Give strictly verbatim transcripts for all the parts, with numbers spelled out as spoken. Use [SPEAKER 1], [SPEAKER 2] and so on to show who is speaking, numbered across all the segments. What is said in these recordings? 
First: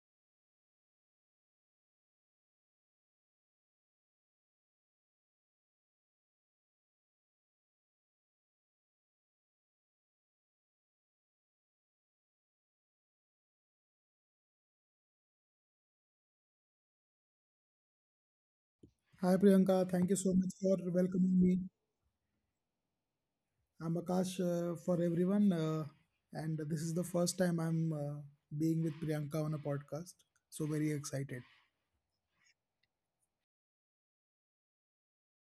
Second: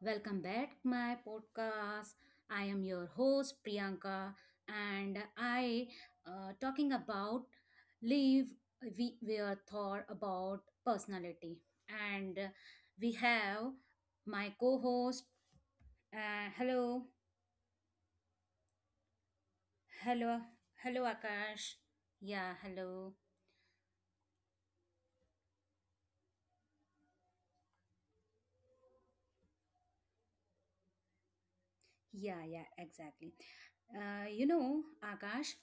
[SPEAKER 1] Welcome back to my podcast. I am your host Priyanka, and I uh, talking about leave. We we are thought about personality, and uh, we have my co-host. Uh, hello,
[SPEAKER 2] Hi Priyanka, thank you
[SPEAKER 1] hello,
[SPEAKER 2] so much for
[SPEAKER 1] hello,
[SPEAKER 2] welcoming me.
[SPEAKER 1] Akash. Yeah, hello.
[SPEAKER 2] I'm Akash uh, for everyone, uh, and this is the first time I'm uh, being with Priyanka on a podcast, so very excited.
[SPEAKER 1] Yeah, yeah, exactly. Uh, you know, Akash,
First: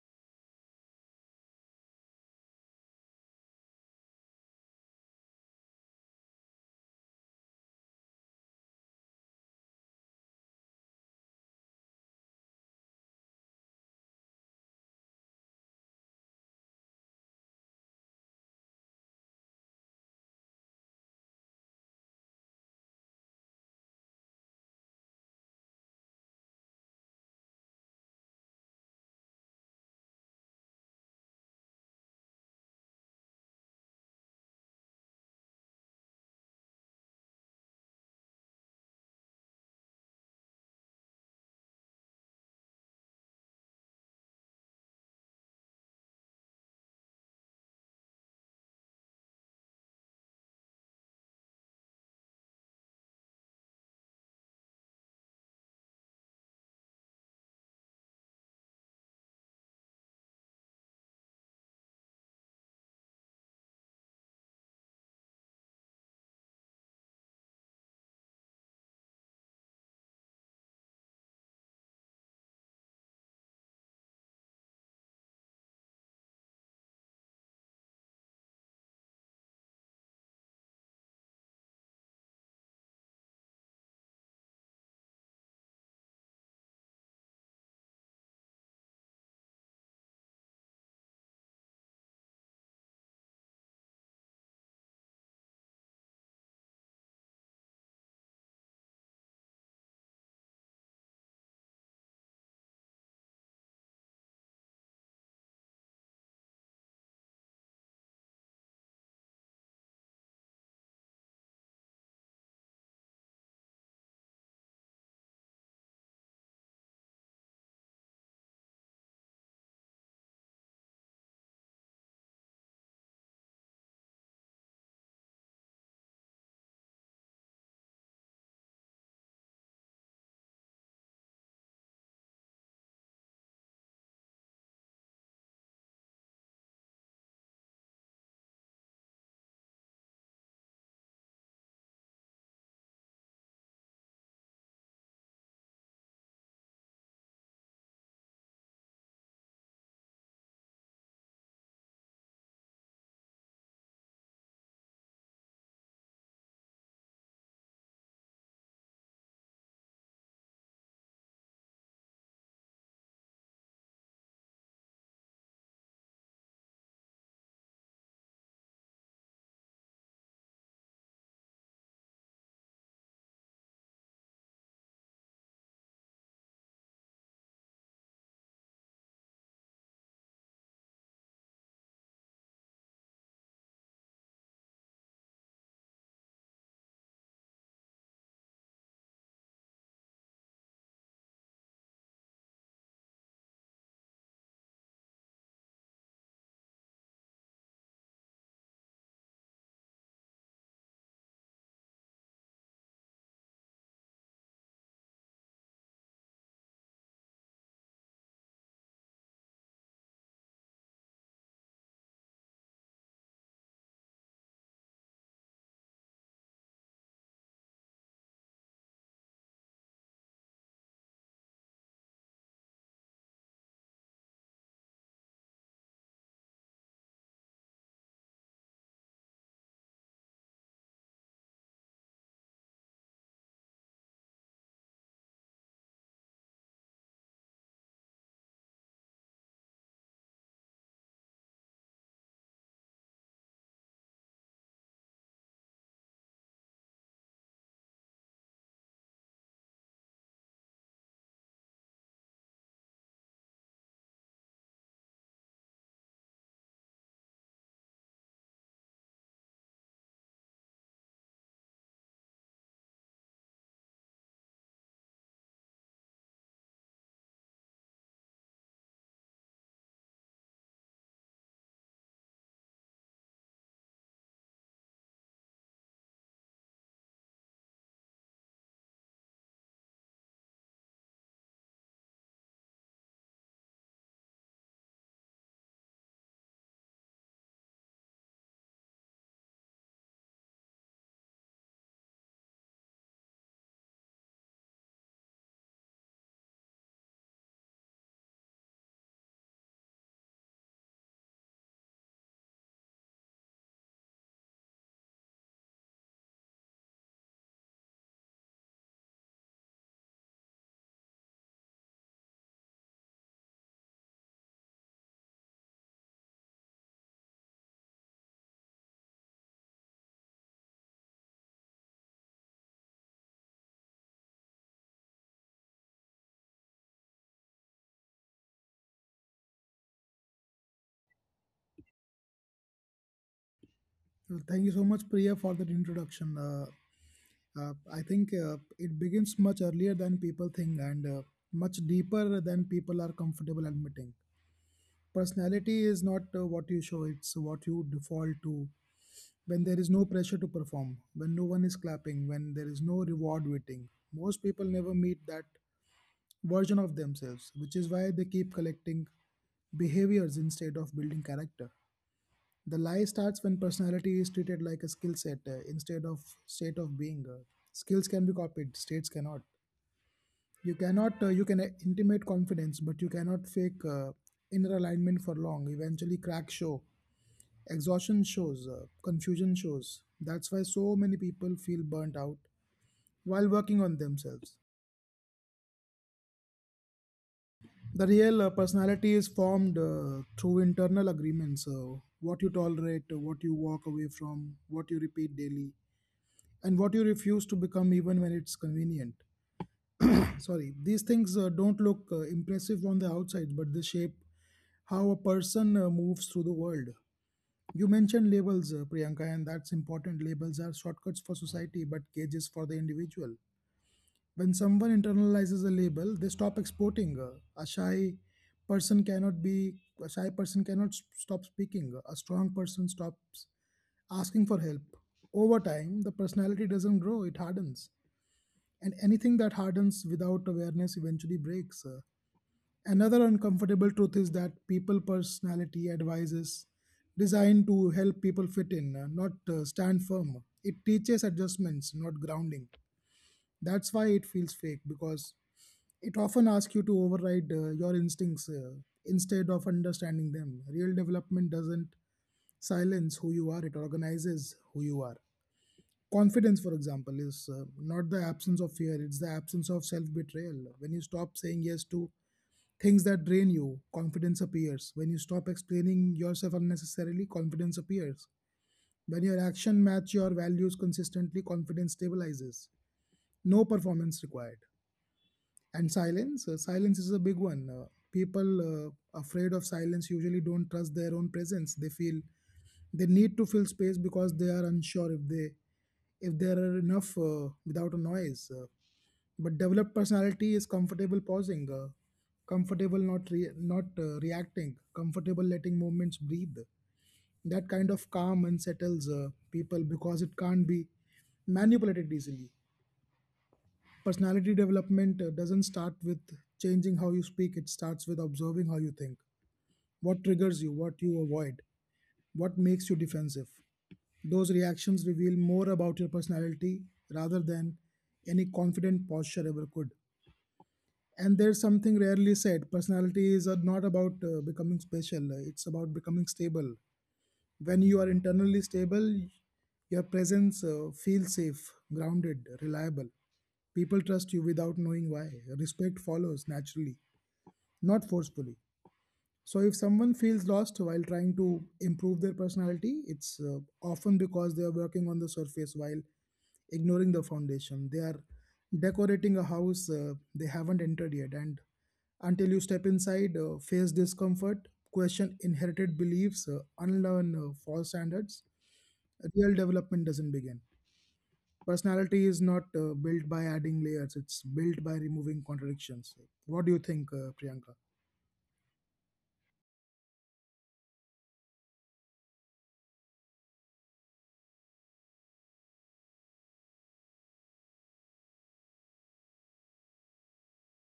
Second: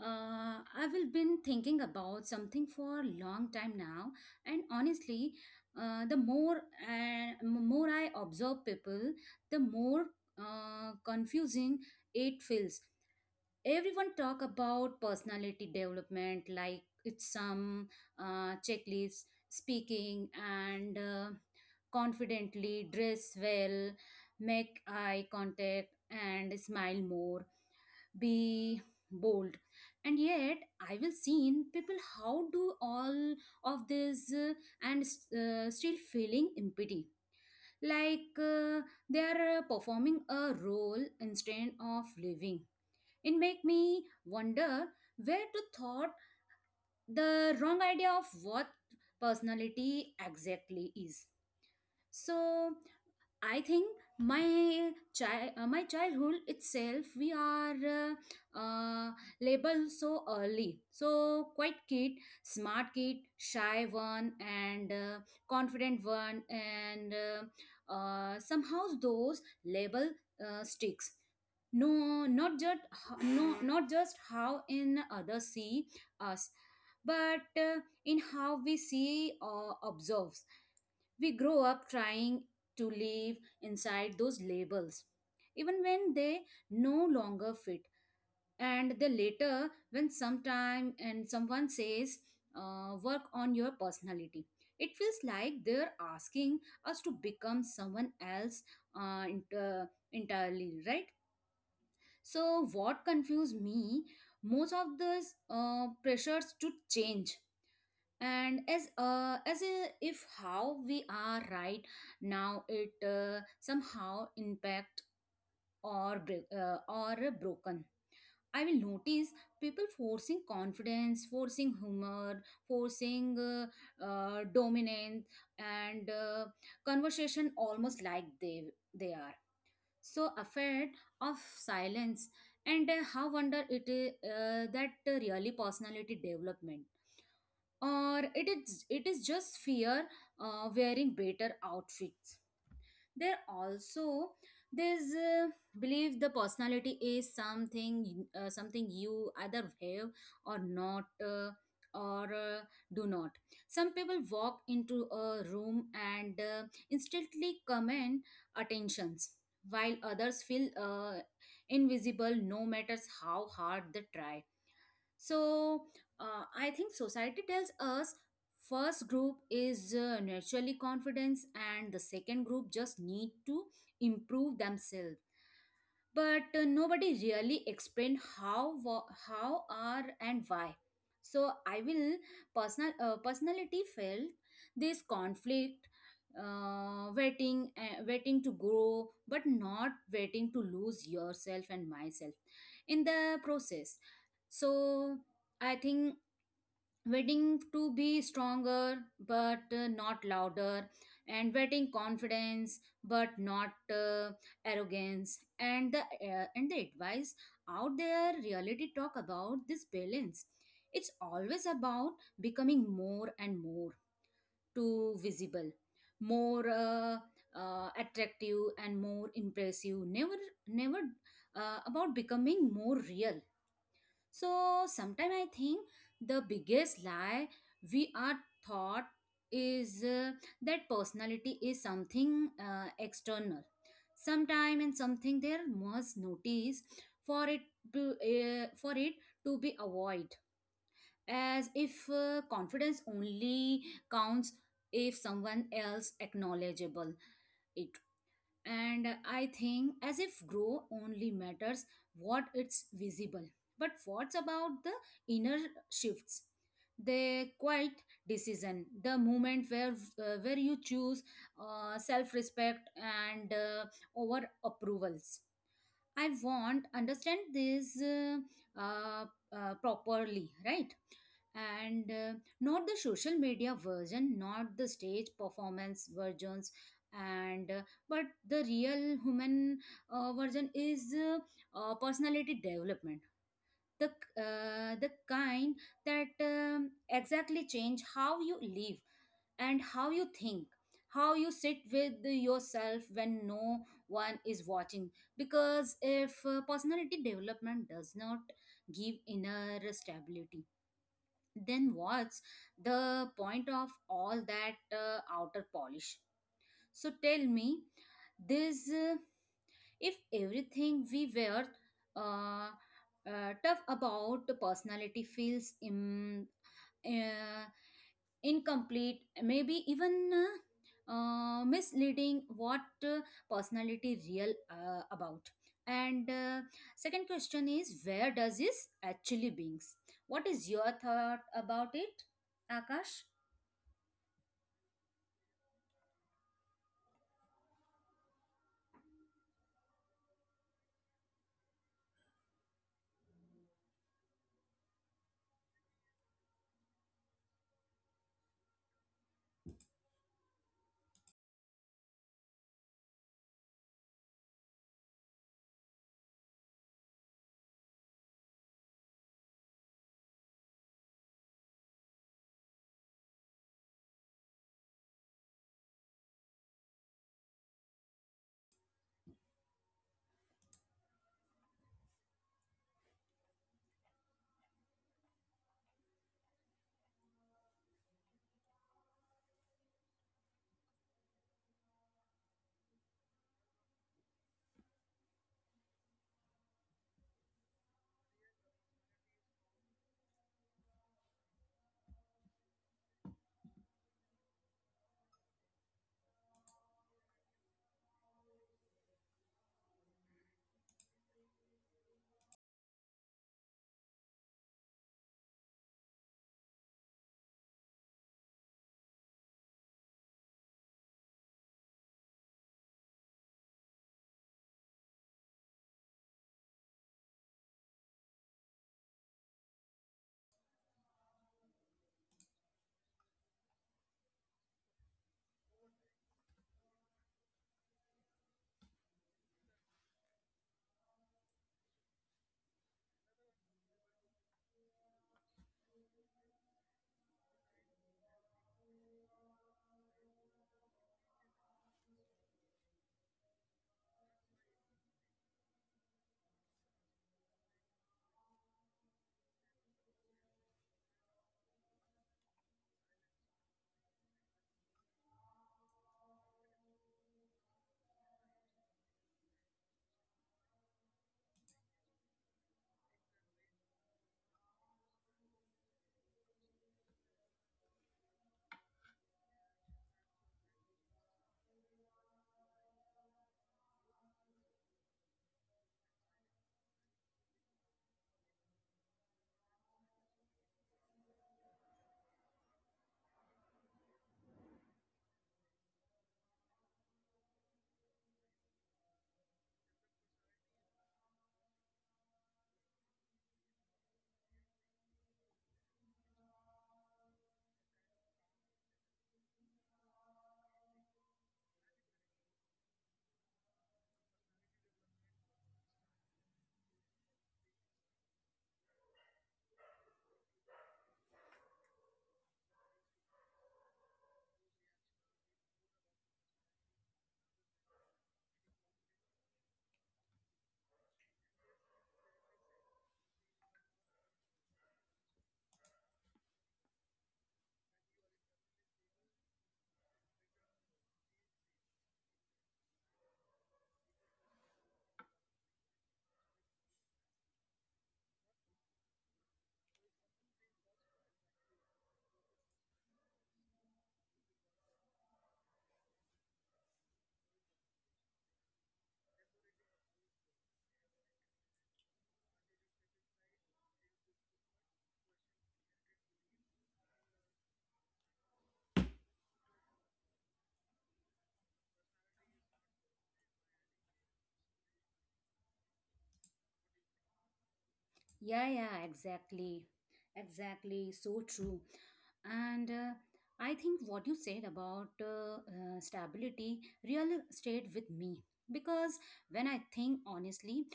[SPEAKER 1] uh, I will been thinking about something for a long time now, and honestly, uh, the more uh, m- more I observe people, the more uh, confusing it feels. Everyone talk about personality development like it's some uh, checklist, speaking and uh, confidently, dress well, make eye contact and smile more, be bold, and yet I will seen people how do all of this uh, and uh, still feeling empty, like uh, they are uh, performing a role instead of living. It make me wonder where to thought the wrong idea of what personality exactly is. So I think my child, uh, my childhood itself, we are uh, uh, labeled so early. So quite kid, smart kid, shy one, and uh, confident one, and uh, uh, somehow those label uh, sticks. No, not just no, not just how in others see us, but uh, in how we see or observe. We grow up trying to live inside those labels, even when they no longer fit. And then later, when sometime and someone says, uh, work on your personality, it feels like they're asking us to become someone else uh, ent- uh, entirely, right? So, what confused me most of those uh, pressures to change, and as uh, as a, if how we are right now, it uh, somehow impact or bre- uh, or broken. I will notice people forcing confidence, forcing humor, forcing uh, uh, dominance and uh, conversation, almost like they they are so afraid of silence. And uh, how wonder it uh, that really personality development, or it is it is just fear uh, wearing better outfits. There also there's uh, believe the personality is something uh, something you either have or not uh, or uh, do not. Some people walk into a room and uh, instantly command attentions, while others feel uh, invisible, no matters how hard they try. So uh, I think society tells us first group is uh, naturally confidence, and the second group just need to improve themselves. But uh, nobody really explained how wa- how are and why. So I will personal uh, personality felt this conflict, uh, waiting uh, waiting to grow but not waiting to lose yourself and myself in the process. So I think wedding to be stronger but uh, not louder, and wedding confidence but not uh, arrogance. And the uh, and the advice out there reality talk about this balance. It's always about becoming more and more too visible, more uh, uh, attractive and more impressive. Never never uh, about becoming more real. So sometimes I think the biggest lie we are taught is uh, that personality is something uh, external, sometime and something there must notice for it to uh, for it to be avoid. As if uh, confidence only counts if someone else acknowledgeable it. And I think as if grow only matters what it's visible, but what's about the inner shifts, the quiet decision, the moment where uh, where you choose uh, self respect and uh, over approvals. I want understand this uh, uh, uh, properly, right? And uh, not the social media version, not the stage performance versions, and uh, but the real human uh, version is uh, uh, personality development, the uh, the kind that um, exactly change how you live and how you think, how you sit with yourself when no one is watching. Because if uh, personality development does not give inner stability, then what's the point of all that uh, outer polish? So tell me this uh, if everything we were uh, uh, tough about personality feels Im- uh, incomplete, maybe even uh, uh, misleading, what uh, personality real uh, about? And uh, second question is where does this actually beings? What is your thought about it, Akash?
[SPEAKER 2] Uh, Thank you so much, Priya, for that introduction. Uh, uh, I think uh, it begins much earlier than people think, and uh, much deeper than people are comfortable admitting. Personality is not uh, what you show, it's what you default to. When there is no pressure to perform, when no one is clapping, when there is no reward waiting, most people never meet that version of themselves, which is why they keep collecting behaviors instead of building character. The lie starts when personality is treated like a skill set uh, instead of state of being. Uh, skills can be copied, states cannot. You cannot, uh, you can uh, intimate confidence, but you cannot fake uh, inner alignment for long. Eventually, cracks show. Exhaustion shows, uh, confusion shows. That's why so many people feel burnt out while working on themselves. The real uh, personality is formed uh, through internal agreements: uh, what you tolerate, uh, what you walk away from, what you repeat daily, and what you refuse to become even when it's convenient. Sorry, these things uh, don't look uh, impressive on the outside, but they shape how a person uh, moves through the world. You mentioned labels, uh, Priyanka, and that's important. Labels are shortcuts for society but cages for the individual. When someone internalizes a label, they stop exporting. Uh, A shy person cannot be a shy person cannot s- stop speaking. A strong person stops asking for help. Over time, the personality doesn't grow, it hardens. And anything that hardens without awareness eventually breaks. uh, Another uncomfortable truth is that people personality advice is designed to help people fit in, uh, not uh, stand firm. It teaches adjustments, not grounding. That's why it feels fake, because it often asks you to override uh, your instincts uh, instead of understanding them. Real development doesn't silence who you are, it organizes who you are. Confidence, for example, is uh, not the absence of fear, it's the absence of self betrayal. When you stop saying yes to things that drain you, confidence appears. When you stop explaining yourself unnecessarily, confidence appears. When your action match your values consistently, confidence stabilizes. No performance required. And silence, uh, silence is a big one. Uh, people uh, afraid of silence usually don't trust their own presence. They feel they need to fill space because they are unsure if they if there are enough uh, without a noise. Uh, but developed personality is comfortable pausing, uh, comfortable not re- not uh, reacting, comfortable letting movements breathe. That kind of calm unsettles uh, people because it can't be manipulated easily. Personality development uh, doesn't start with changing how you speak. It starts with observing how you think. What triggers you? What you avoid? What makes you defensive? Those reactions reveal more about your personality rather than any confident posture ever could. And there's something rarely said: personality is uh, not about uh, becoming special, uh, it's about becoming stable. When you are internally stable, your presence uh, feels safe, grounded, reliable. People trust you without knowing why. Respect follows naturally, not forcefully. So, if someone feels lost while trying to improve their personality, it's uh, often because they are working on the surface while ignoring the foundation. They are decorating a house uh, they haven't entered yet. And until you step inside, uh, face discomfort, question inherited beliefs, uh, unlearn uh, false standards, real development doesn't begin. Personality is not uh, built by adding layers, it's built by removing contradictions. What do you think, uh, Priyanka?
[SPEAKER 1] Yeah, yeah, exactly. Exactly. So true. And uh, I think what you said about uh, uh, stability really stayed with me, because when I think honestly,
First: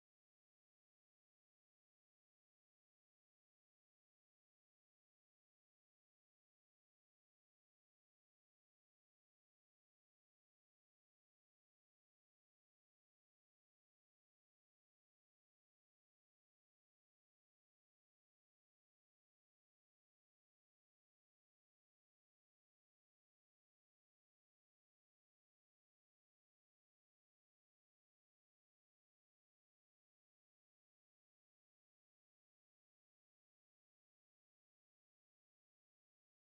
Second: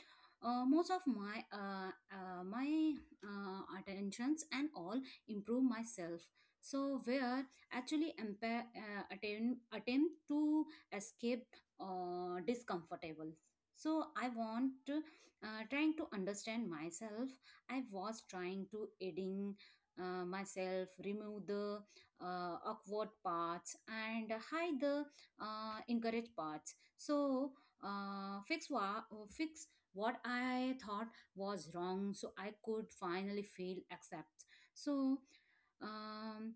[SPEAKER 1] uh, most of my uh, uh, my uh, attentions and all improve myself. So where actually empa- uh, attempt attempt to escape uh, discomfortable. So I want uh, trying to understand myself. I was trying to edit uh, myself, remove the uh, awkward parts and hide the uh, encourage parts. So uh, fix what fix what I thought was wrong, so I could finally feel accept. So um,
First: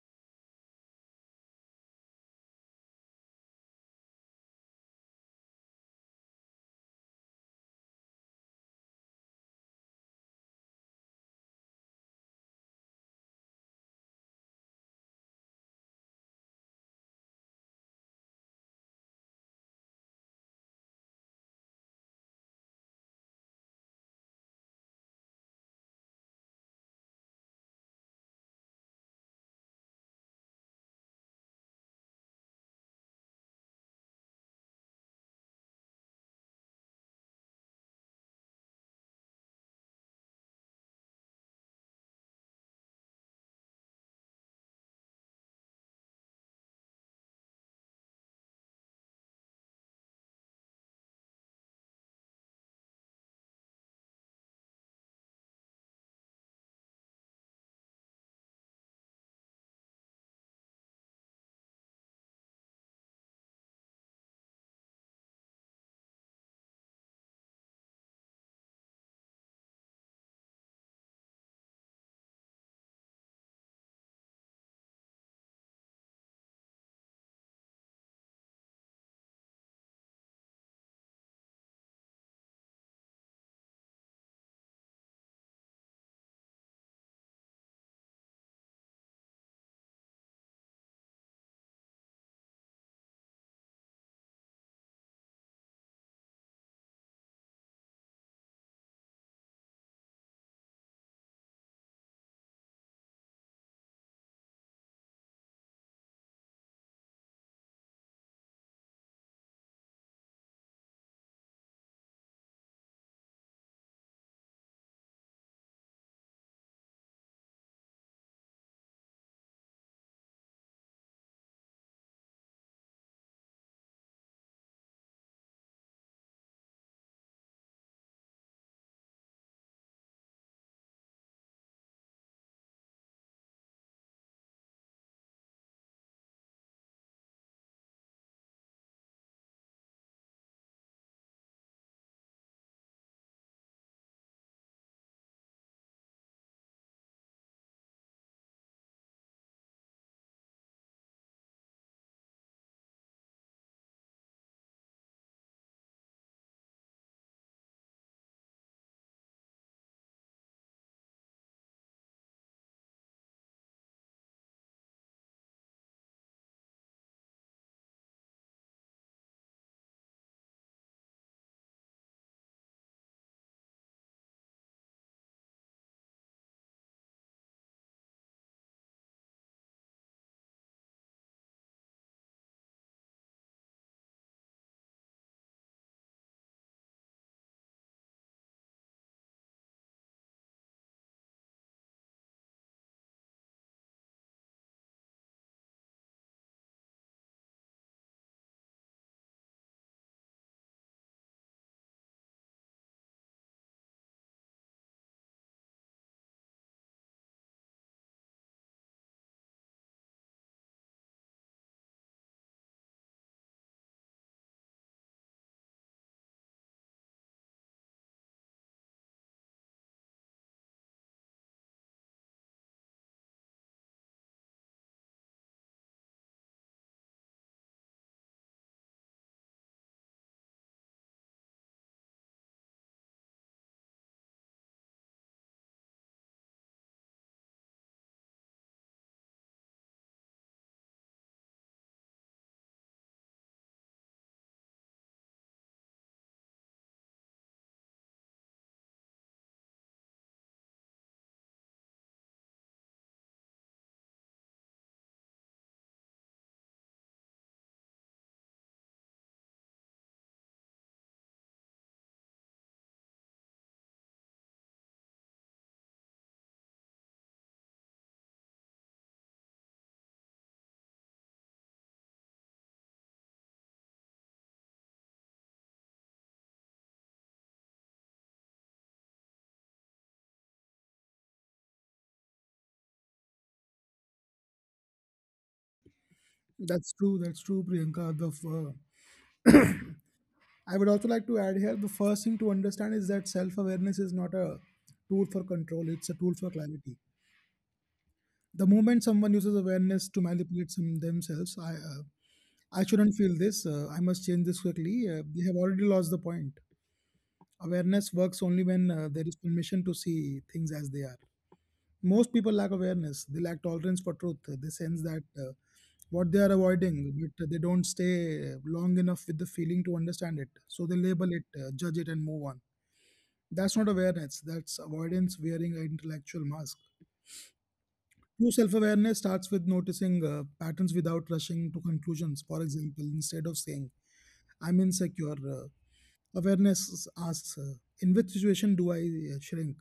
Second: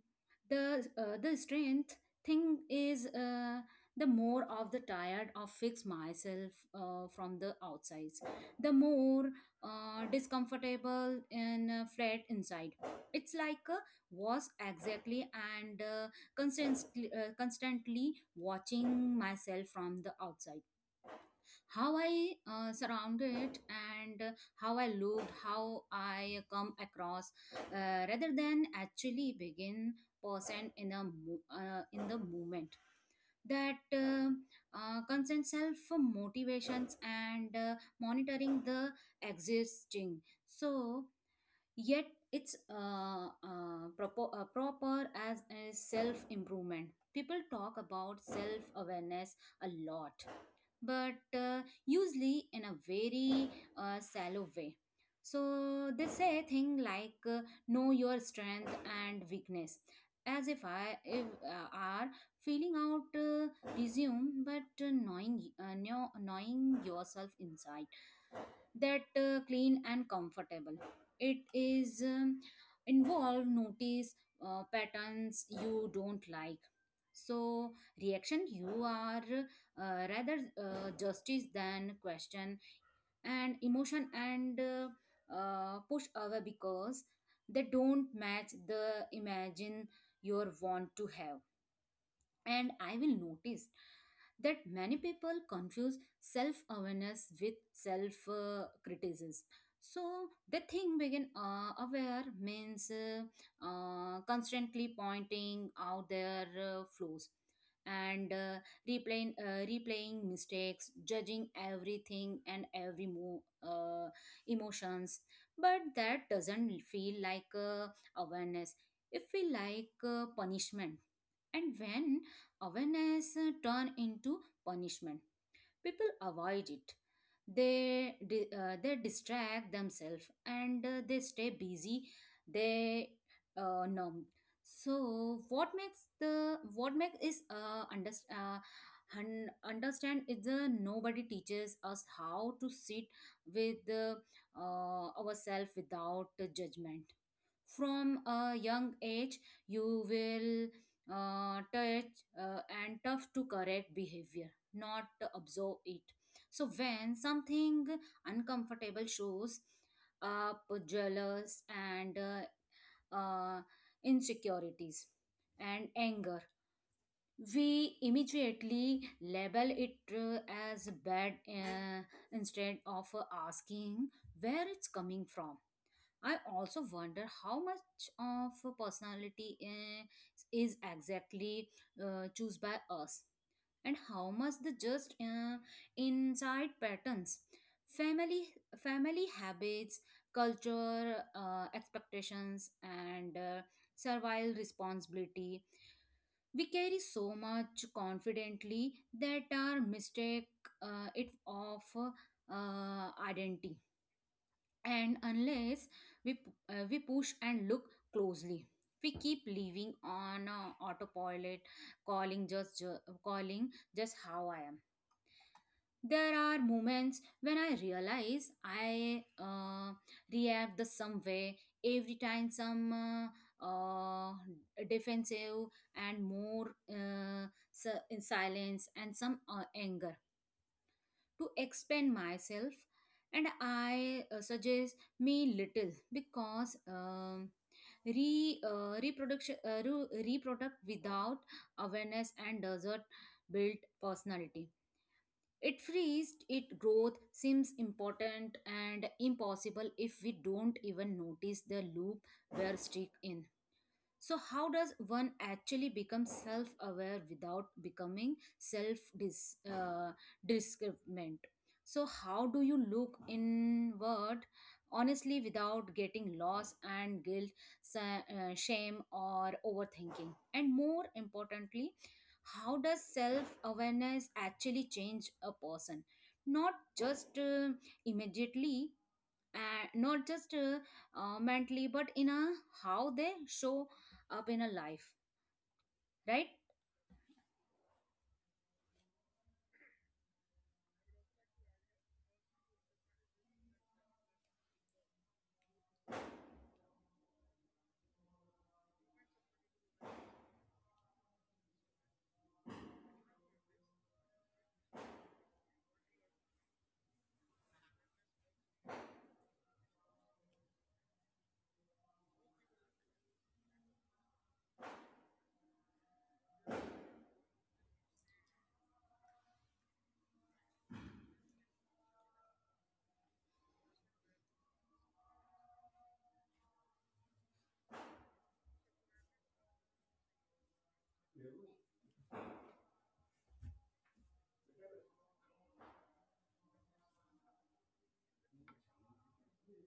[SPEAKER 1] the uh, the strength thing is uh, the more of the tired of fix myself uh, from the outsides, the more uh, discomfortable and uh, flat inside. It's like uh, was exactly, and uh, constantly uh, constantly watching myself from the outside. How I uh, surrounded and uh, how I looked, how I come across, uh, rather than actually begin person in a mo- uh, in the moment that um uh, concern self motivations and uh, monitoring the existing. So yet it's uh, uh, propo- uh, proper as a self improvement. People talk about self awareness a lot, but uh, usually in a very uh, shallow way. So they say thing like uh, know your strength and weakness, as if I if, uh, are feeling out uh, resume, but uh, knowing uh, know, knowing yourself inside, that uh, clean and comfortable, it is um, involve notice uh, patterns you don't like. So reaction you are uh, rather uh, justice than question, and emotion and uh, uh, push away because they don't match the imagine you want to have. And I will notice that many people confuse self awareness with self uh, criticism. So the thing begin uh, aware means uh, uh, constantly pointing out their uh, flaws and uh, replaying uh, replaying mistakes, judging everything and every move, uh, emotions. But that doesn't feel like uh, awareness. It feel like uh, punishment. And when awareness uh, turn into punishment, people avoid it. They di- uh, they distract themselves and uh, they stay busy, they uh, numb. So what makes the what makes is uh, under, uh, un- understand is the nobody teaches us how to sit with uh, ourselves without judgment. From a young age, you will uh, touch uh, and tough to correct behavior, not absorb it. So when something uncomfortable shows up, jealous and uh, uh, insecurities and anger, we immediately label it uh, as bad, uh, instead of uh, asking where it's coming from. I also wonder how much of a personality eh, is exactly uh, choose by us, and how much the just uh, inside patterns, family family habits, culture uh, expectations, and uh, servile responsibility we carry so much confidently that our mistake uh, it of uh, identity. And unless we p- uh, we push and look closely, we keep living on uh, autopilot, calling just ju- calling just how I am. There are moments when I realize I uh, react the some way every time, some uh, uh, defensive and more uh, si- in silence and some uh, anger to expand myself. And I uh, suggest me little because um, re uh, reproduction uh, re- reproduct without awareness and desert built personality. It frees it growth seems important and impossible if we don't even notice the loop we're stuck in. So, how does one actually become self aware without becoming self dis uh, discriminant? So, how do you look inward honestly without getting lost and guilt, sa- uh, shame, or overthinking? And more importantly, how does self awareness actually change a person? Not just uh, immediately, and not just uh, uh, mentally, but in a how they show up in a life, right?
[SPEAKER 2] That's true. That's true, Priyanka. The f- uh, I would also like to add here: the first thing to understand is that self awareness is not a tool for control, it's a tool for clarity. The moment someone uses awareness to manipulate some themselves — I, uh, I shouldn't feel this, uh, I must change this quickly — uh, they have already lost the point. Awareness works only when uh, there is permission to see things as they are. Most people lack awareness, they lack tolerance for truth. uh, They sense that uh, what they are avoiding, but they don't stay uh, long enough with the feeling to understand it. So they label it, uh, judge it, and move on. That's not awareness, that's avoidance wearing an intellectual mask. True self awareness starts with noticing uh, patterns without rushing to conclusions. For example, instead of saying, I'm insecure, uh, awareness asks, uh, in which situation do I uh, shrink?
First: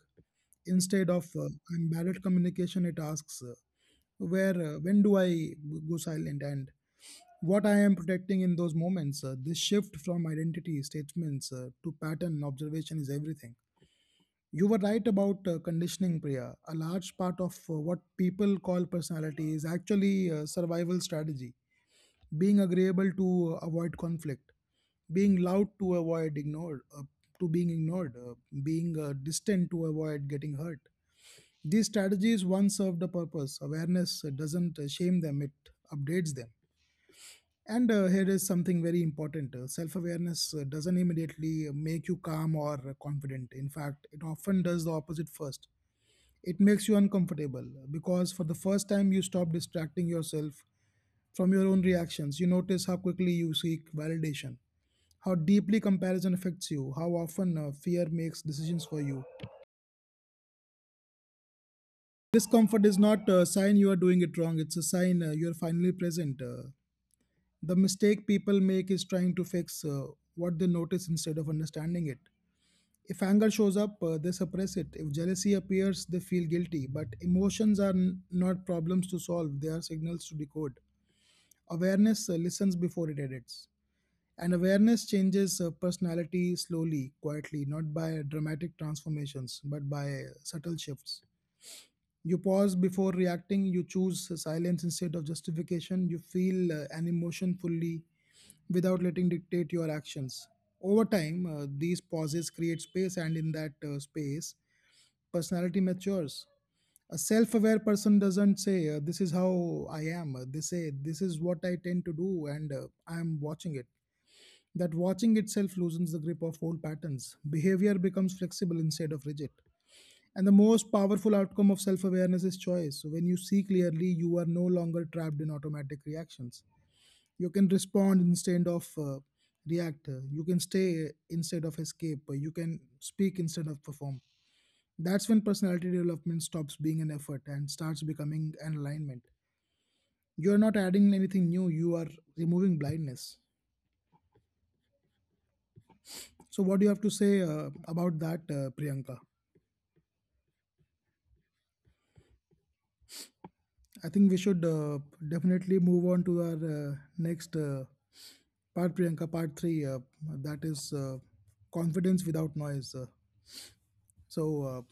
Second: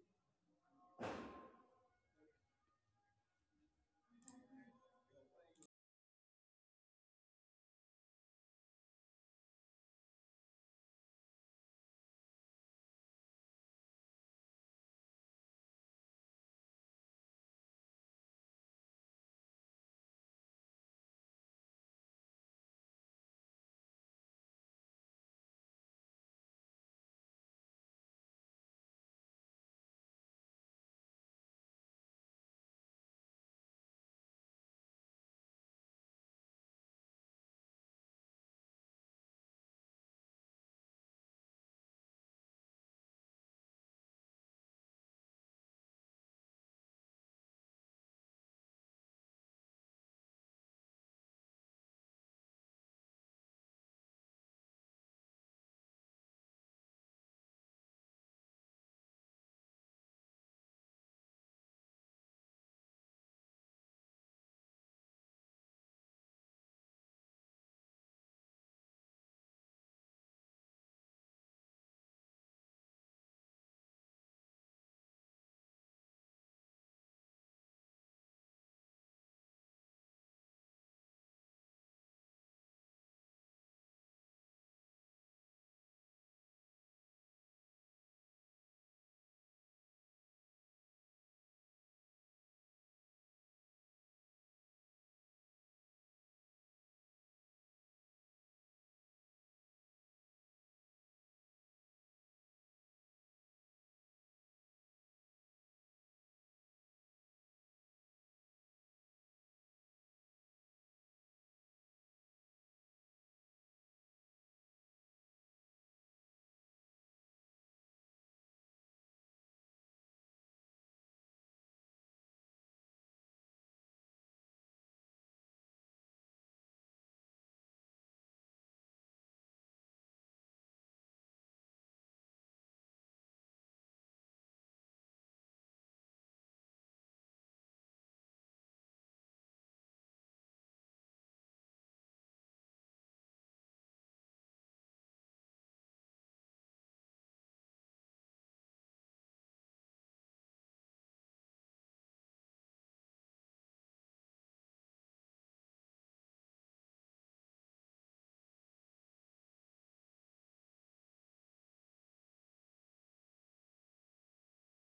[SPEAKER 2] Instead of, uh, I'm bad at communication, it asks, uh, where, uh, when do I go silent, and what I am protecting in those moments? Uh, this shift from identity statements uh, to pattern observation is everything. You were right about uh, conditioning, Priya. A large part of uh, what people call personality is actually uh, survival strategy. Being agreeable to uh, avoid conflict, being loud to avoid ignored, uh, to being ignored, uh, being uh, distant to avoid getting hurt. These strategies once served a purpose. Awareness uh, doesn't uh, shame them; it updates them. And uh, here is something very important. Uh, self-awareness uh, doesn't immediately make you calm or confident. In fact, it often does the opposite first: it makes you uncomfortable, because for the first time you stop distracting yourself from your own reactions. You notice how quickly you seek validation, how deeply comparison affects you, how often uh, fear makes decisions for you. Discomfort is not a sign you are doing it wrong, it's a sign uh, you're finally present. Uh, the mistake people make is trying to fix uh, what they notice instead of understanding it. If anger shows up, uh, they suppress it. If jealousy appears, they feel guilty. But emotions are n- not problems to solve, they are signals to decode. Awareness uh, listens before it edits. And awareness changes uh, personality slowly, quietly, not by dramatic transformations, but by uh, subtle shifts. You pause before reacting, you choose silence instead of justification, you feel uh, an emotion fully without letting dictate your actions. Over time, uh, these pauses create space, and in that uh, space, personality matures. A self aware person doesn't say, uh, this is how I am. Uh, They say, this is what I tend to do, and uh, I'm watching it. That watching itself loosens the grip of old patterns. Behavior becomes flexible instead of rigid. And the most powerful outcome of self awareness is choice. So, when you see clearly, you are no longer trapped in automatic reactions. You can respond instead of uh, react. You can stay instead of escape. You can speak instead of perform. That's when personality development stops being an effort and starts becoming an alignment. You're not adding anything new, you are removing blindness. So, what do you have to say uh, about that, uh, Priyanka? I think we should uh, definitely move on to our uh, next. Uh, Part Priyanka, part three, uh, that is uh, confidence without noise. Uh, so, uh,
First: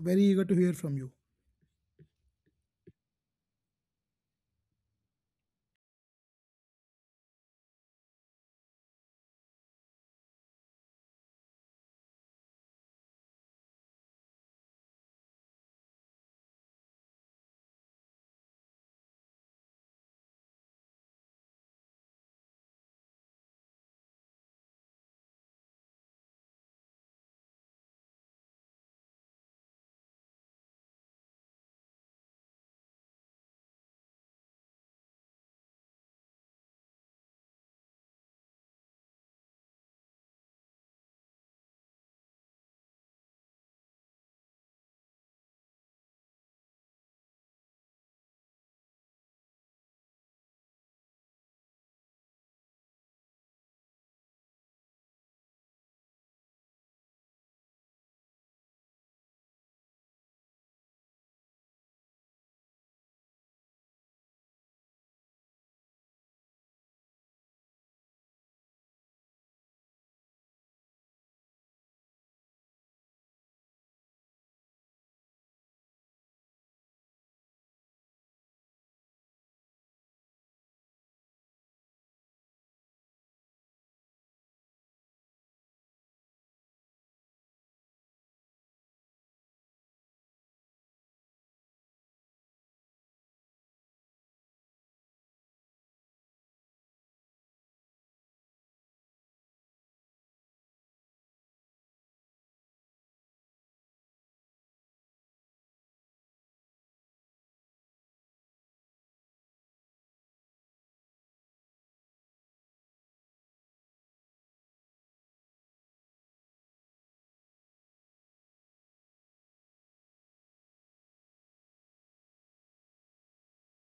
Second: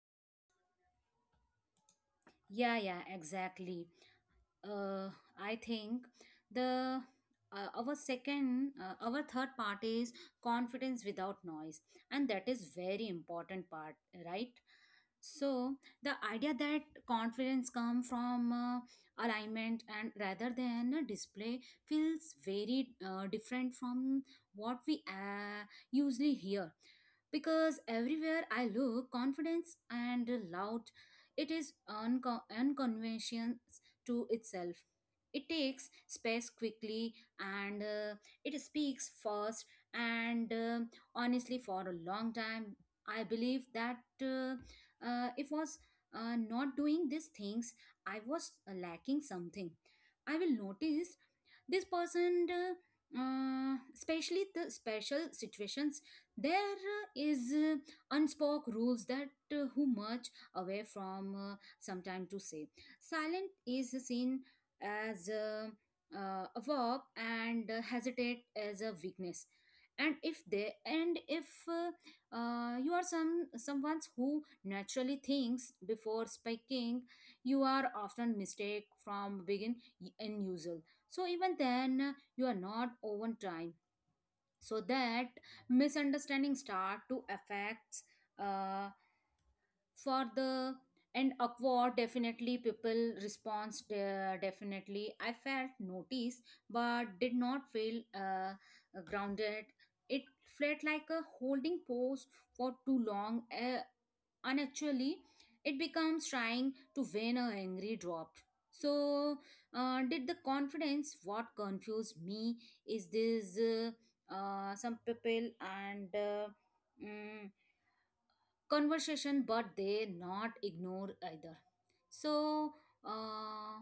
[SPEAKER 2] very eager to hear from you.
[SPEAKER 1] Yeah, yeah, exactly. uh, I think the uh, our second uh, our third part is confidence without noise, and that is very important part, right? So the idea that confidence come from uh, alignment and rather than a display feels very uh, different from what we uh, usually hear, because everywhere I look confidence and loud. It is unco- unconventional to itself. It takes space quickly, and uh, it speaks fast, and uh, honestly for a long time I believe that uh, uh, if was uh, not doing these things, I was uh, lacking something. I will notice this person uh, uh, especially the special situations. There uh, is uh, unspoke rules that uh, who much away from uh, sometime to say silent is seen as uh, uh, a verb and uh, hesitate as a weakness. And if they and if uh, uh, you are some someone who naturally thinks before speaking, you are often mistake from begin in usual. So even then, uh, you are not over time. So that misunderstanding start to affects. uh, for the and awkward definitely, people response de- definitely I felt noticed, but did not feel uh, grounded. It felt like a holding pose for too long, uh, and actually it becomes trying to win a angry drop so uh, did the confidence what confused me is this uh, uh, some people and uh, mm, conversation but they not ignore either so uh,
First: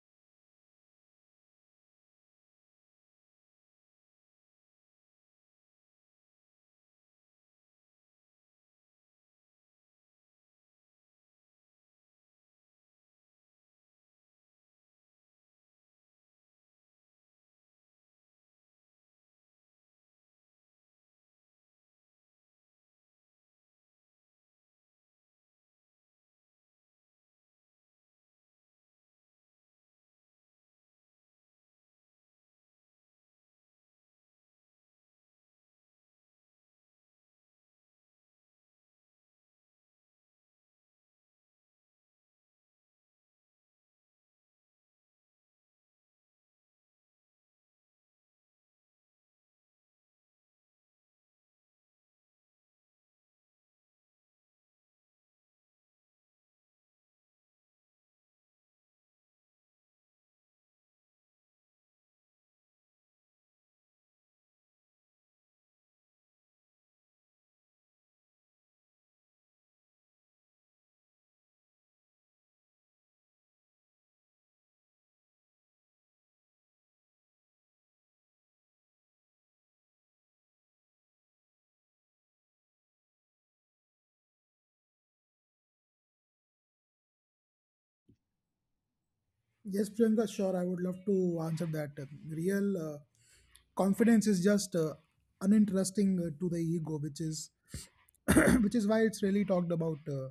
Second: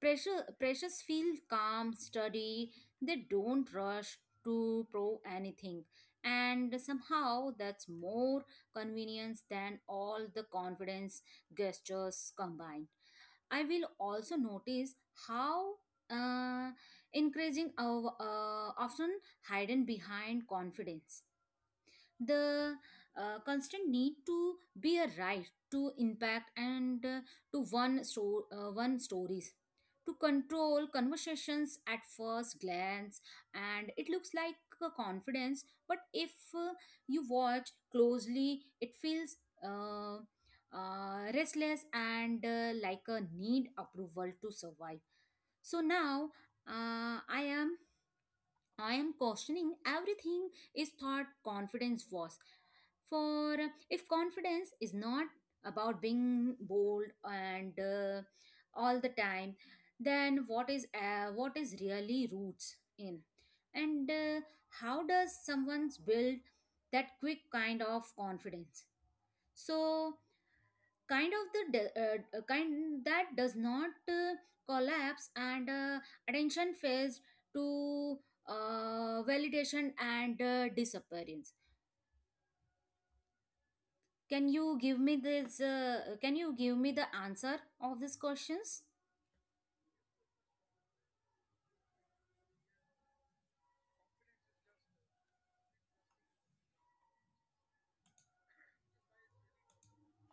[SPEAKER 1] precious precious feel calm study, they don't rush to prove anything, and somehow that's more convenience than all the confidence gestures combined. I will also notice how uh, encouraging uh, uh, often hidden behind confidence, the uh, constant need to be a right to impact and uh, to one sto- uh, one stories to control conversations at first glance, and it looks like a confidence, but if uh, you watch closely it feels uh, uh, restless and uh, like a need approval to survive. So now, uh, i am I am questioning everything is thought confidence was. For if confidence is not about being bold and uh, all the time, then what is uh, what is really roots in, and uh, how does someone build that quick kind of confidence? So kind of the de- uh, kind that does not uh, collapse and uh, attention phase to uh, validation and uh, disappearance. Can you give me this uh, can you give me the answer of these questions?
[SPEAKER 2] Yes, Priyanka, sure, I would love to answer that. Uh, Real uh, confidence is just uh, uninteresting uh, to the ego, which is which is why it's really talked about. uh,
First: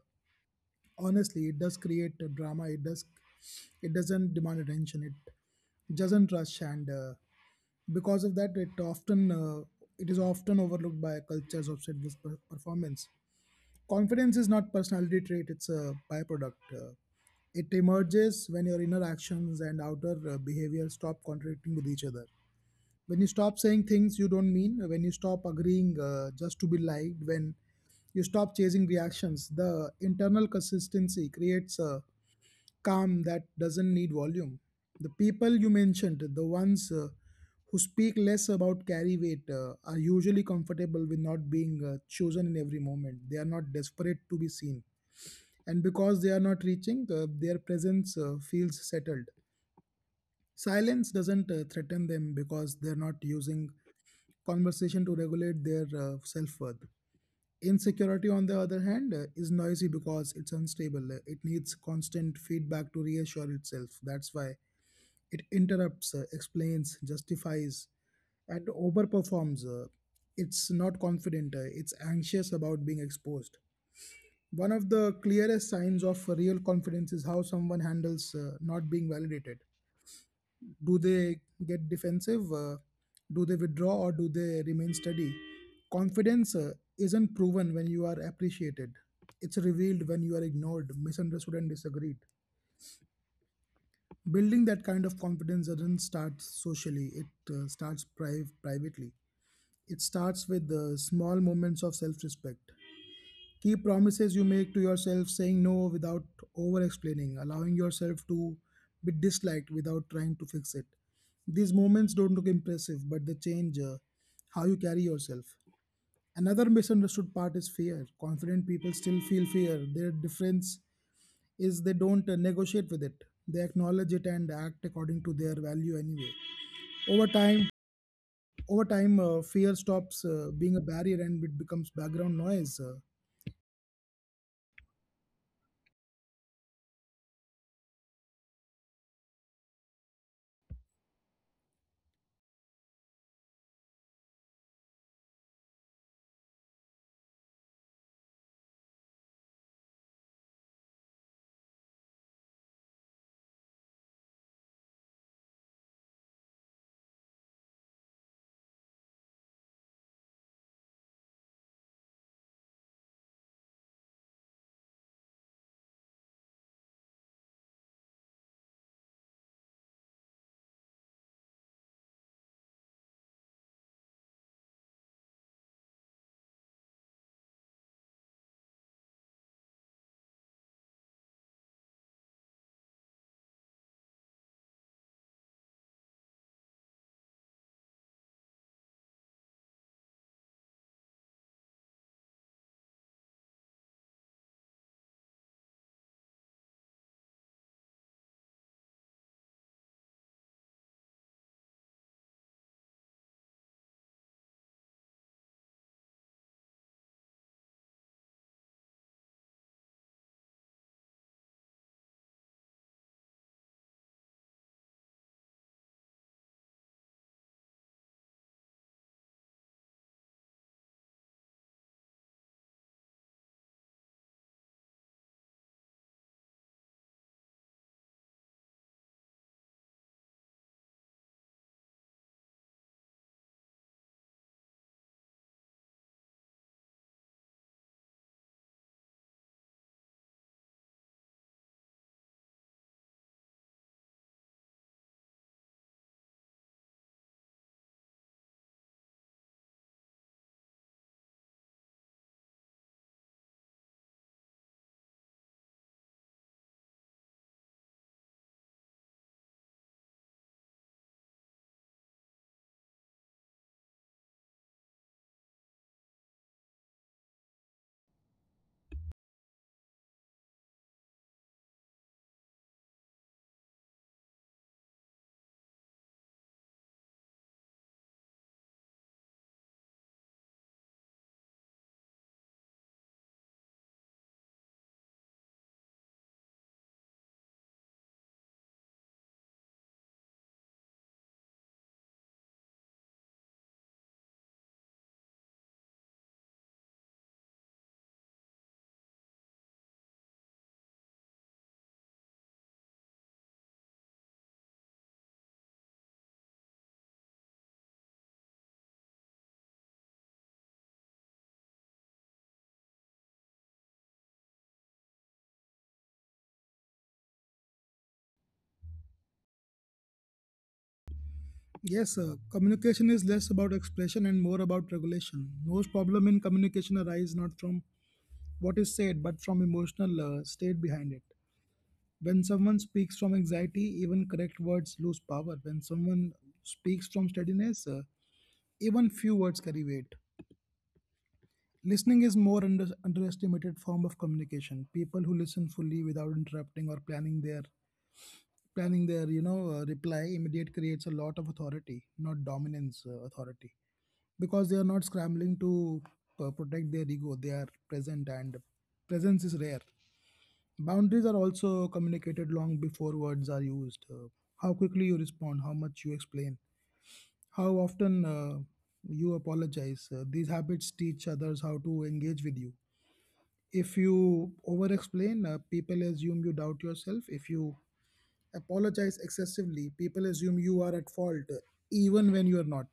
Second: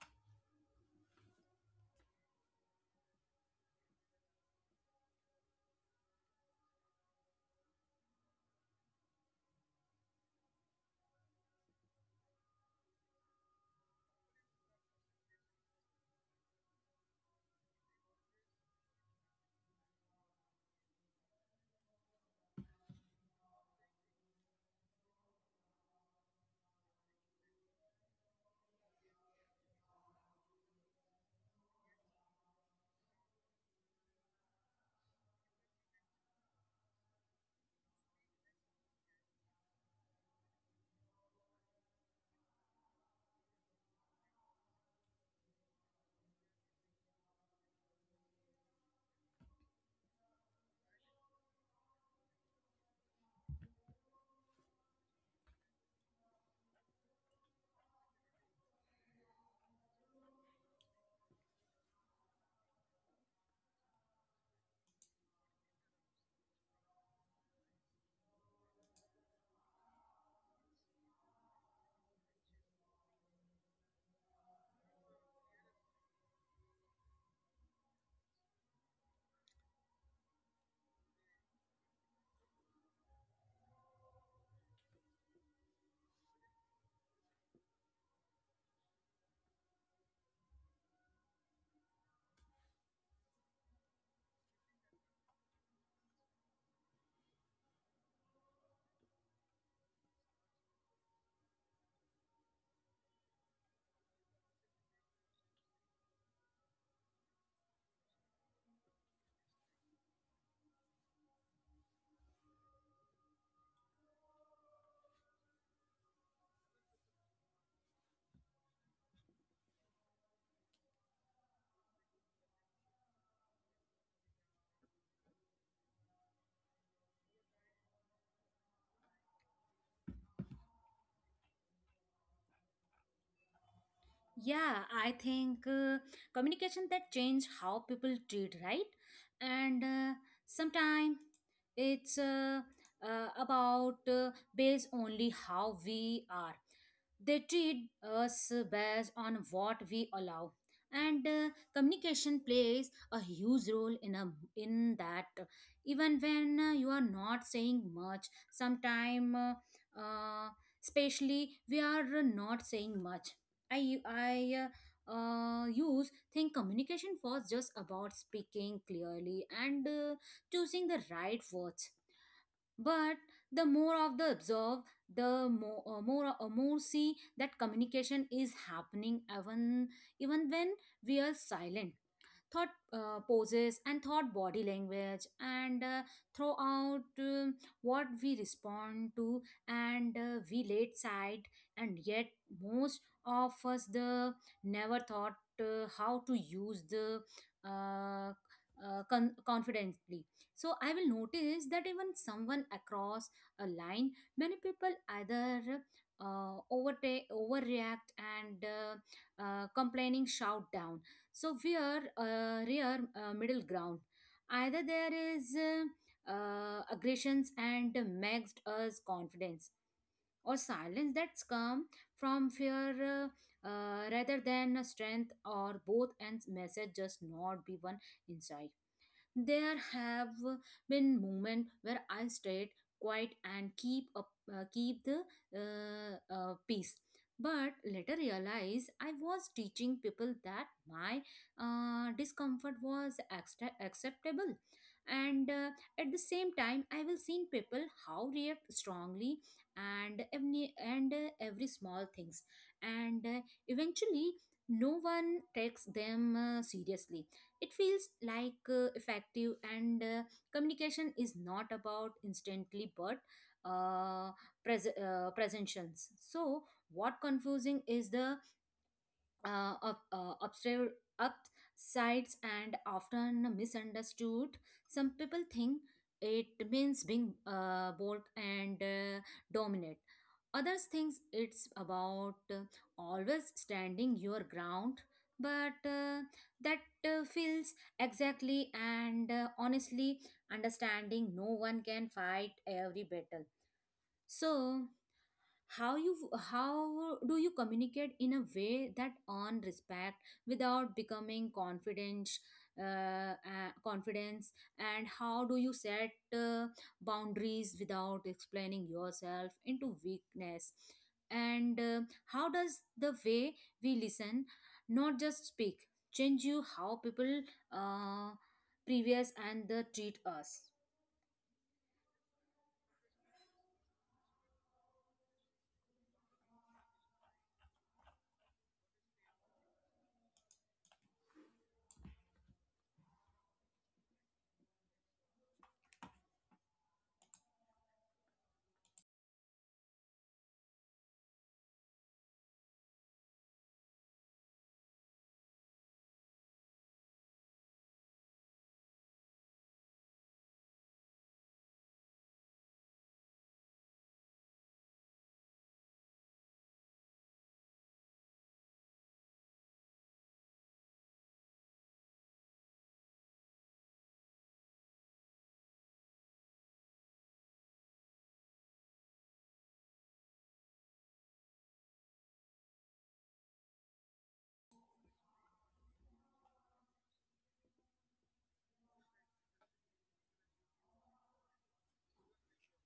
[SPEAKER 2] Honestly, it does create a drama, it does, it doesn't demand attention, it doesn't rush, and uh, because of that it often uh, it is often overlooked by cultures obsessed with per- performance. Confidence is not personality trait, it's a byproduct. Uh, it emerges when your inner actions and outer uh, behavior stop contradicting with each other. When you stop saying things you don't mean, when you stop agreeing uh, just to be liked, when you stop chasing reactions, the internal consistency creates a calm that doesn't need volume. The people you mentioned, the ones uh, who speak less about carry weight uh, are usually comfortable with not being uh, chosen in every moment. They are not desperate to be seen, and because they are not reaching, uh, their presence uh, feels settled. Silence doesn't uh, threaten them because they're not using conversation to regulate their uh, self worth. Insecurity, on the other hand, uh, is noisy because it's unstable. Uh, It needs constant feedback to reassure itself. That's why it interrupts, uh, explains, justifies, and overperforms. Uh, it's not confident, uh, it's anxious about being exposed. One of the clearest signs of real confidence is how someone handles uh, not being validated. Do they get defensive, uh, do they withdraw, or do they remain steady? Confidence uh, isn't proven when you are appreciated, it's revealed when you are ignored, misunderstood and disagreed. Building that kind of confidence doesn't start socially, it uh, starts pri- privately. It starts with the small moments of self-respect. Key promises you make to yourself, saying no without over explaining, allowing yourself to be disliked without trying to fix it. These moments don't look impressive, but they change uh, how you carry yourself. Another misunderstood part is fear. Confident people still feel fear. Their difference is they don't uh, negotiate with it. They acknowledge it and act according to their value anyway. Over time, over time, uh, fear stops uh, being a barrier and it becomes background noise. Uh,
[SPEAKER 1] Yeah, I think uh, communication that change how people treat, right? And uh, sometimes it's uh, uh, about uh, based only how we are. They treat us based on what we allow. And uh, communication plays a huge role in a in that. Even when uh, you are not saying much, sometimes, uh, uh, especially we are not saying much. I u- I uh, uh, use think communication was just about speaking clearly and uh, choosing the right words. But the more of the observe, the more uh, more uh, more see that communication is happening even even when we are silent, thought uh, poses and thought body language and uh, throughout um, what we respond to, and uh, we laid side. And yet most of us the never thought uh, how to use the uh, uh, con- confidently. So I will notice that even someone across a line, many people either uh, overtake overreact and uh, uh, complaining shout down. So we are a rare uh, middle ground. Either there is uh, uh, aggressions and maxed us confidence, or silence that's come from fear uh, uh, rather than a strength, or both, and message just not be one inside. There have been moments where I stayed quiet and keep up, uh, keep the uh, uh, peace. But later realized I was teaching people that my uh, discomfort was extra acceptable, and uh, at the same time I will seen people how react strongly and every and uh, every small things, and uh, eventually no one takes them uh, seriously. It feels like uh, effective, and uh, communication is not about instantly but uh, pres- uh, presentations. So, what confusing is the uh, up, uh, upstairs, upsides and often misunderstood. Some people think it means being uh, bold and uh, dominant. Others think it's about uh, always standing your ground, but uh, that uh, feels exactly and uh, honestly understanding no one can fight every battle. So, how you how do you communicate in a way that earn respect without becoming confident uh, uh, confidence? And how do you set uh, boundaries without explaining yourself into weakness? And uh, how does the way we listen, not just speak, change you how people uh, previous and the treat us?
[SPEAKER 2] Yes, uh, communication is less about expression and more about regulation. Most problem in communication arise not from what is said, but from emotional uh, state behind it. When someone speaks from anxiety, even correct words lose power. When someone speaks from steadiness, uh, even few words carry weight. Listening is more under, underestimated form of communication. People who listen fully without interrupting or planning their planning their you know uh, reply immediate creates a lot of authority, not dominance, uh, authority. Because they are not scrambling to uh, protect their ego, they are present, and presence is rare. Boundaries are also communicated long before words are used. Uh, how quickly you respond, how much you explain, how often uh, you apologize, uh, these habits teach others how to engage with you. If you over explain, uh, people assume you doubt yourself. If you apologize excessively, people assume you are at fault, uh, even when you are not.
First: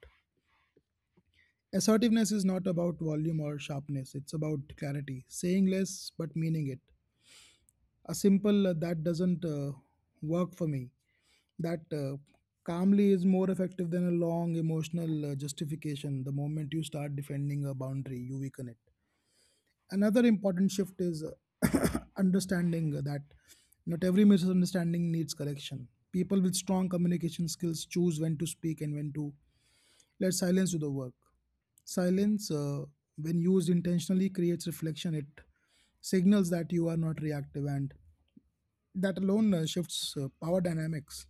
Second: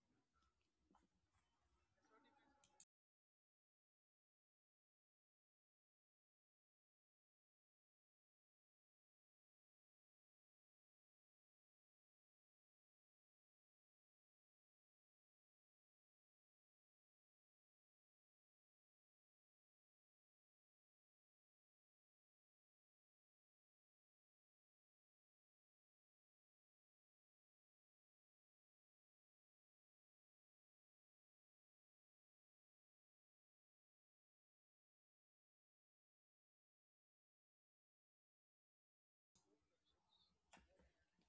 [SPEAKER 2] Assertiveness is not about volume or sharpness, it's about clarity, saying less but meaning it. A simple, uh, that doesn't uh, work for me, that uh, calmly is more effective than a long emotional uh, justification. The moment you start defending a boundary, you weaken it. Another important shift is uh, understanding that not every misunderstanding needs correction. People with strong communication skills choose when to speak and when to let silence do the work. Silence, uh, when used intentionally, creates reflection. It signals that you are not reactive, and that alone uh, shifts uh, power dynamics.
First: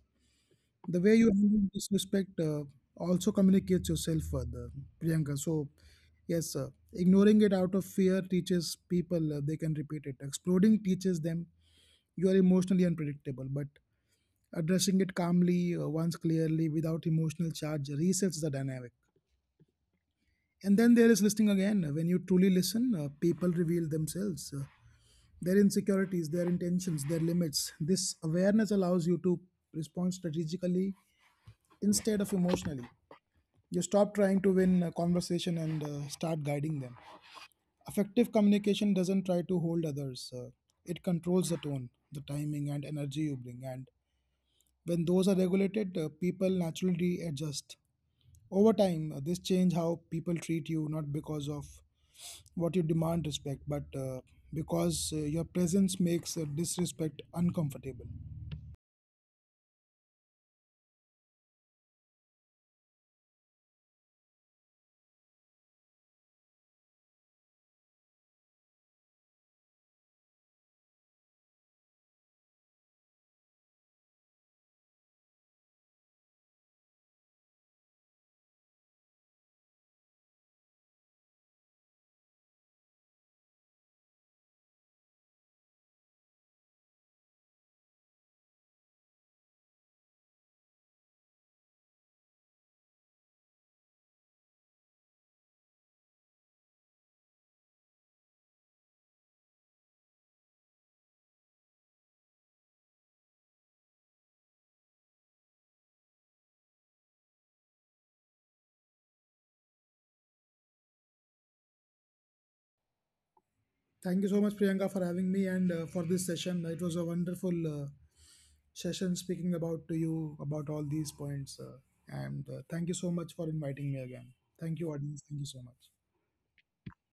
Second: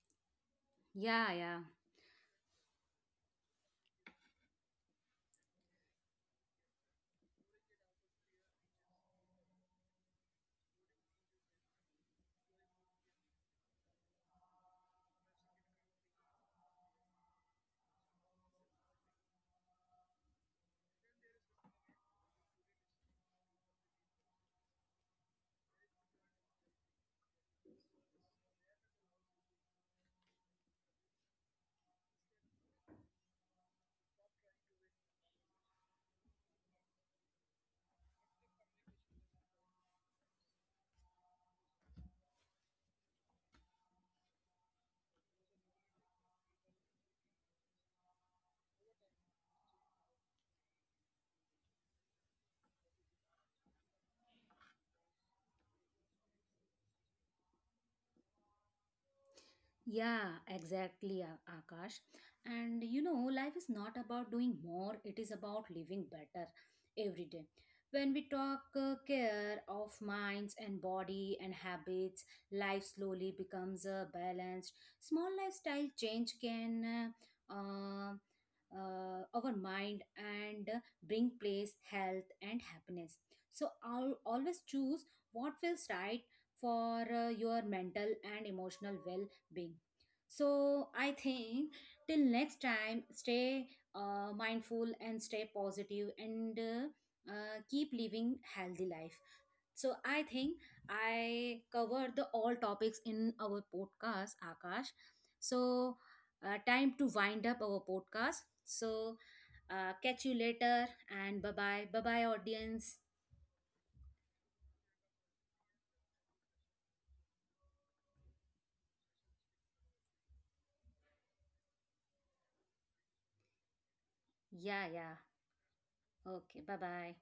[SPEAKER 2] The way you
[SPEAKER 1] Yeah, yeah.
[SPEAKER 2] handle disrespect uh, also communicates yourself further, Priyanka. So, yes, uh, ignoring it out of fear teaches people uh, they can repeat it. Exploding teaches them you are emotionally unpredictable, but addressing it calmly, uh, once clearly, without emotional charge, resets the dynamic. And then there is listening again. When you truly listen, uh, people reveal themselves, uh, their insecurities, their intentions, their limits. This awareness allows you to respond strategically instead of emotionally. You stop trying to win a conversation and uh, start guiding them. Effective communication doesn't try to hold others, uh, it controls the tone, the timing, and energy you bring. And when those are regulated, uh, people naturally adjust. Over time, uh, this change how people treat you, not because of what you demand respect, but uh, because uh, your presence makes uh, disrespect uncomfortable.
[SPEAKER 1] Yeah, exactly, A- Akash. And you know, life is not about doing more, it is about living better every day. When we talk uh, care of minds and body and habits, life slowly becomes uh, balanced. Small lifestyle change can uh, uh, uh, our mind and uh, bring place, health, and happiness. So, I'll always choose what feels right for uh, your mental and emotional well being. So I think till next time, stay uh, mindful and stay positive and uh, uh, keep living healthy life. So I think I covered the all topics in our podcast, Akash. So uh, time to wind up our podcast. So uh, catch you later and bye bye bye bye audience.
[SPEAKER 2] Thank you so much, Priyanka, for having me and uh, for this session. It was a wonderful uh, session speaking about to you about all these points. Uh, and uh, thank you so much for inviting me again. Thank
[SPEAKER 1] Yeah,
[SPEAKER 2] you,
[SPEAKER 1] yeah.
[SPEAKER 2] audience. Thank you so much.
[SPEAKER 1] Okay, bye bye.